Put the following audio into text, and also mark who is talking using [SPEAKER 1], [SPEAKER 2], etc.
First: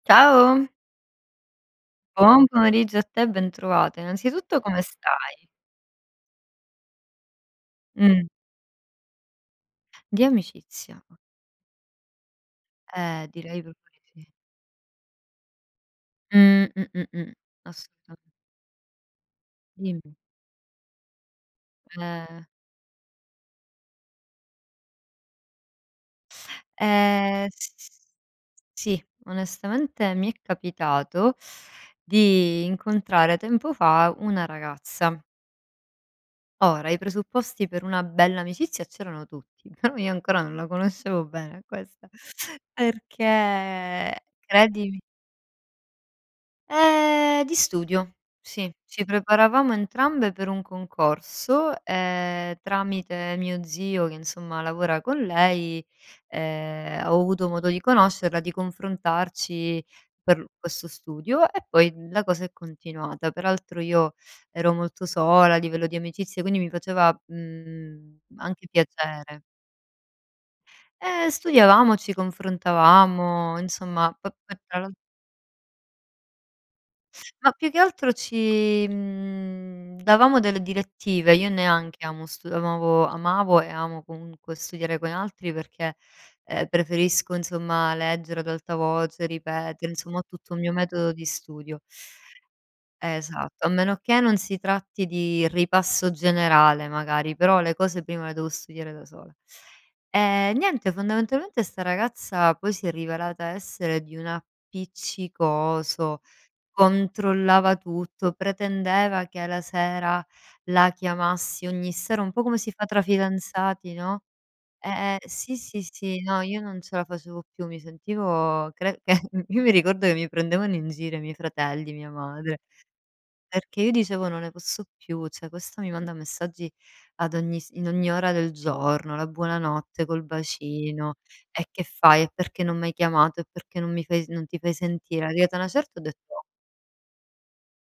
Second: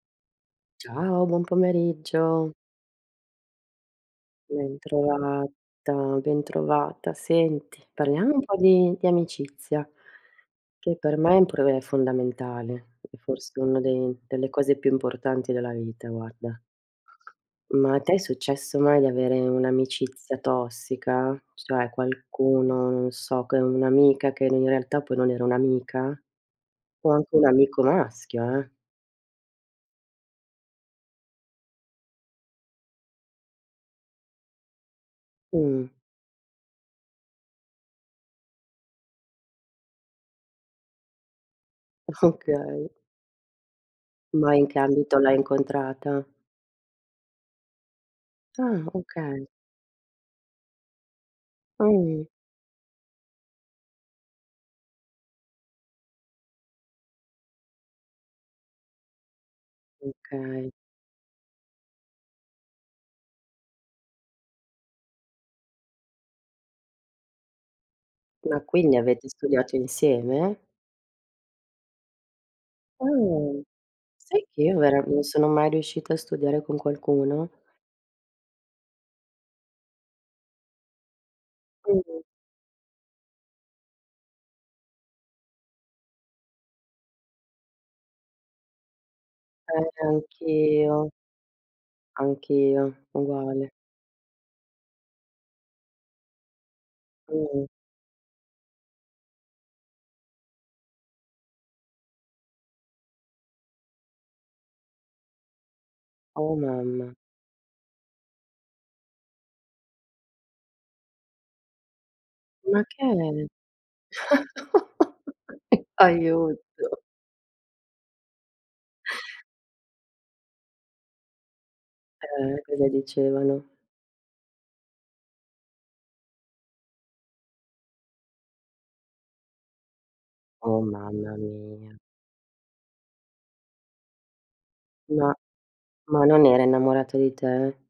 [SPEAKER 1] Ciao.
[SPEAKER 2] Ciao, buon
[SPEAKER 1] Buon
[SPEAKER 2] pomeriggio.
[SPEAKER 1] pomeriggio a te e ben trovate. Innanzitutto come stai?
[SPEAKER 2] Bentrovata, bentrovata. Senti,
[SPEAKER 1] Mh.
[SPEAKER 2] parliamo un po' di di amicizia
[SPEAKER 1] Di
[SPEAKER 2] che
[SPEAKER 1] amicizia o
[SPEAKER 2] per me è un problema fondamentale e
[SPEAKER 1] Eh
[SPEAKER 2] forse
[SPEAKER 1] direi
[SPEAKER 2] una
[SPEAKER 1] proprio
[SPEAKER 2] de
[SPEAKER 1] di sì.
[SPEAKER 2] delle cose più importanti della vita, guarda.
[SPEAKER 1] Mh-mh-mh-mh,
[SPEAKER 2] Ma a te è
[SPEAKER 1] assoluta
[SPEAKER 2] successo mai di avere
[SPEAKER 1] Dimmi.
[SPEAKER 2] un'amicizia tossica? Cioè
[SPEAKER 1] Eh.
[SPEAKER 2] qualcuno, non so, che è un'amica che in realtà poi non era un'amica? O anche un
[SPEAKER 1] Ehm, s
[SPEAKER 2] amico
[SPEAKER 1] s
[SPEAKER 2] maschio, eh!
[SPEAKER 1] sì. Onestamente mi è capitato di incontrare tempo fa una ragazza.
[SPEAKER 2] Mh.
[SPEAKER 1] Ora, i presupposti per una bella amicizia c'erano tutti, però io ancora non la conoscevo bene a questa,
[SPEAKER 2] Okay.
[SPEAKER 1] perché,
[SPEAKER 2] Ma in che
[SPEAKER 1] credimi
[SPEAKER 2] ambito l'hai incontrata?
[SPEAKER 1] Ehm, di studio, sì.
[SPEAKER 2] Ah!
[SPEAKER 1] Ci
[SPEAKER 2] Okay.
[SPEAKER 1] preparavamo entrambe per un concorso
[SPEAKER 2] Ah, uhm.
[SPEAKER 1] e tramite mio zio che insomma lavora con lei, ehm, ho avuto modo di conoscerla, di confrontarci per
[SPEAKER 2] Okay.
[SPEAKER 1] questo studio e poi la cosa è continuata. Per altro io ero molto sola a livello di amicizia, quindi mi faceva, mhmm,
[SPEAKER 2] Ma
[SPEAKER 1] anche
[SPEAKER 2] quindi avete
[SPEAKER 1] piacere.
[SPEAKER 2] studiato insieme?
[SPEAKER 1] Ehm, studiavamo, ci confrontavamo,
[SPEAKER 2] Ah!
[SPEAKER 1] insomma,.
[SPEAKER 2] Sai che io
[SPEAKER 1] [unintelligible]
[SPEAKER 2] vera non sono mai riuscita a studiare con qualcuno?
[SPEAKER 1] Ma più che altro ci, mhmm, davamo delle direttive, io neanche
[SPEAKER 2] Mh-mh.
[SPEAKER 1] amo stu amavo amavo e amo comunque studiare con altri perché, ehm, preferisco insomma leggere ad alta voce,
[SPEAKER 2] Eh,
[SPEAKER 1] ripetere, insomma, ho tutto un mio
[SPEAKER 2] anch'io!
[SPEAKER 1] metodo di studio.
[SPEAKER 2] Anch'io,
[SPEAKER 1] Esatto, a
[SPEAKER 2] uguale.
[SPEAKER 1] meno che non si tratti di ripasso generale magari, però
[SPEAKER 2] Mh-mh.
[SPEAKER 1] le cose prima le devo studiare da sola. E niente, fondamentalmente sta ragazza poi si è rivelata essere di un appiccicoso,
[SPEAKER 2] Oh mamma!
[SPEAKER 1] controllava tutto, pretendeva che alla sera la chiamassi ogni sera, un po' come si
[SPEAKER 2] Ma
[SPEAKER 1] fa tra
[SPEAKER 2] che è?
[SPEAKER 1] fidanzati, no. E e sì, sì, sì, no, io non ce
[SPEAKER 2] Aiuto.
[SPEAKER 1] la facevo più, mi sentivo, cre che io mi ricordo che mi prendevano in giro i miei fratelli, mia
[SPEAKER 2] Eh.
[SPEAKER 1] madre,
[SPEAKER 2] E cosa dicevano?
[SPEAKER 1] perché io dicevo: "Non ne posso più, cioè questa mi manda messaggi ad ogni s in ogni ora del giorno, la buonanotte col
[SPEAKER 2] Oh,
[SPEAKER 1] bacino.
[SPEAKER 2] mamma
[SPEAKER 1] E che
[SPEAKER 2] mia!
[SPEAKER 1] fai? E perché non m'hai chiamato? E perché non mi fai non ti fai sentire?"
[SPEAKER 2] Ma
[SPEAKER 1] Arrivata una certa ho
[SPEAKER 2] ma
[SPEAKER 1] detto
[SPEAKER 2] non era innamorata di te?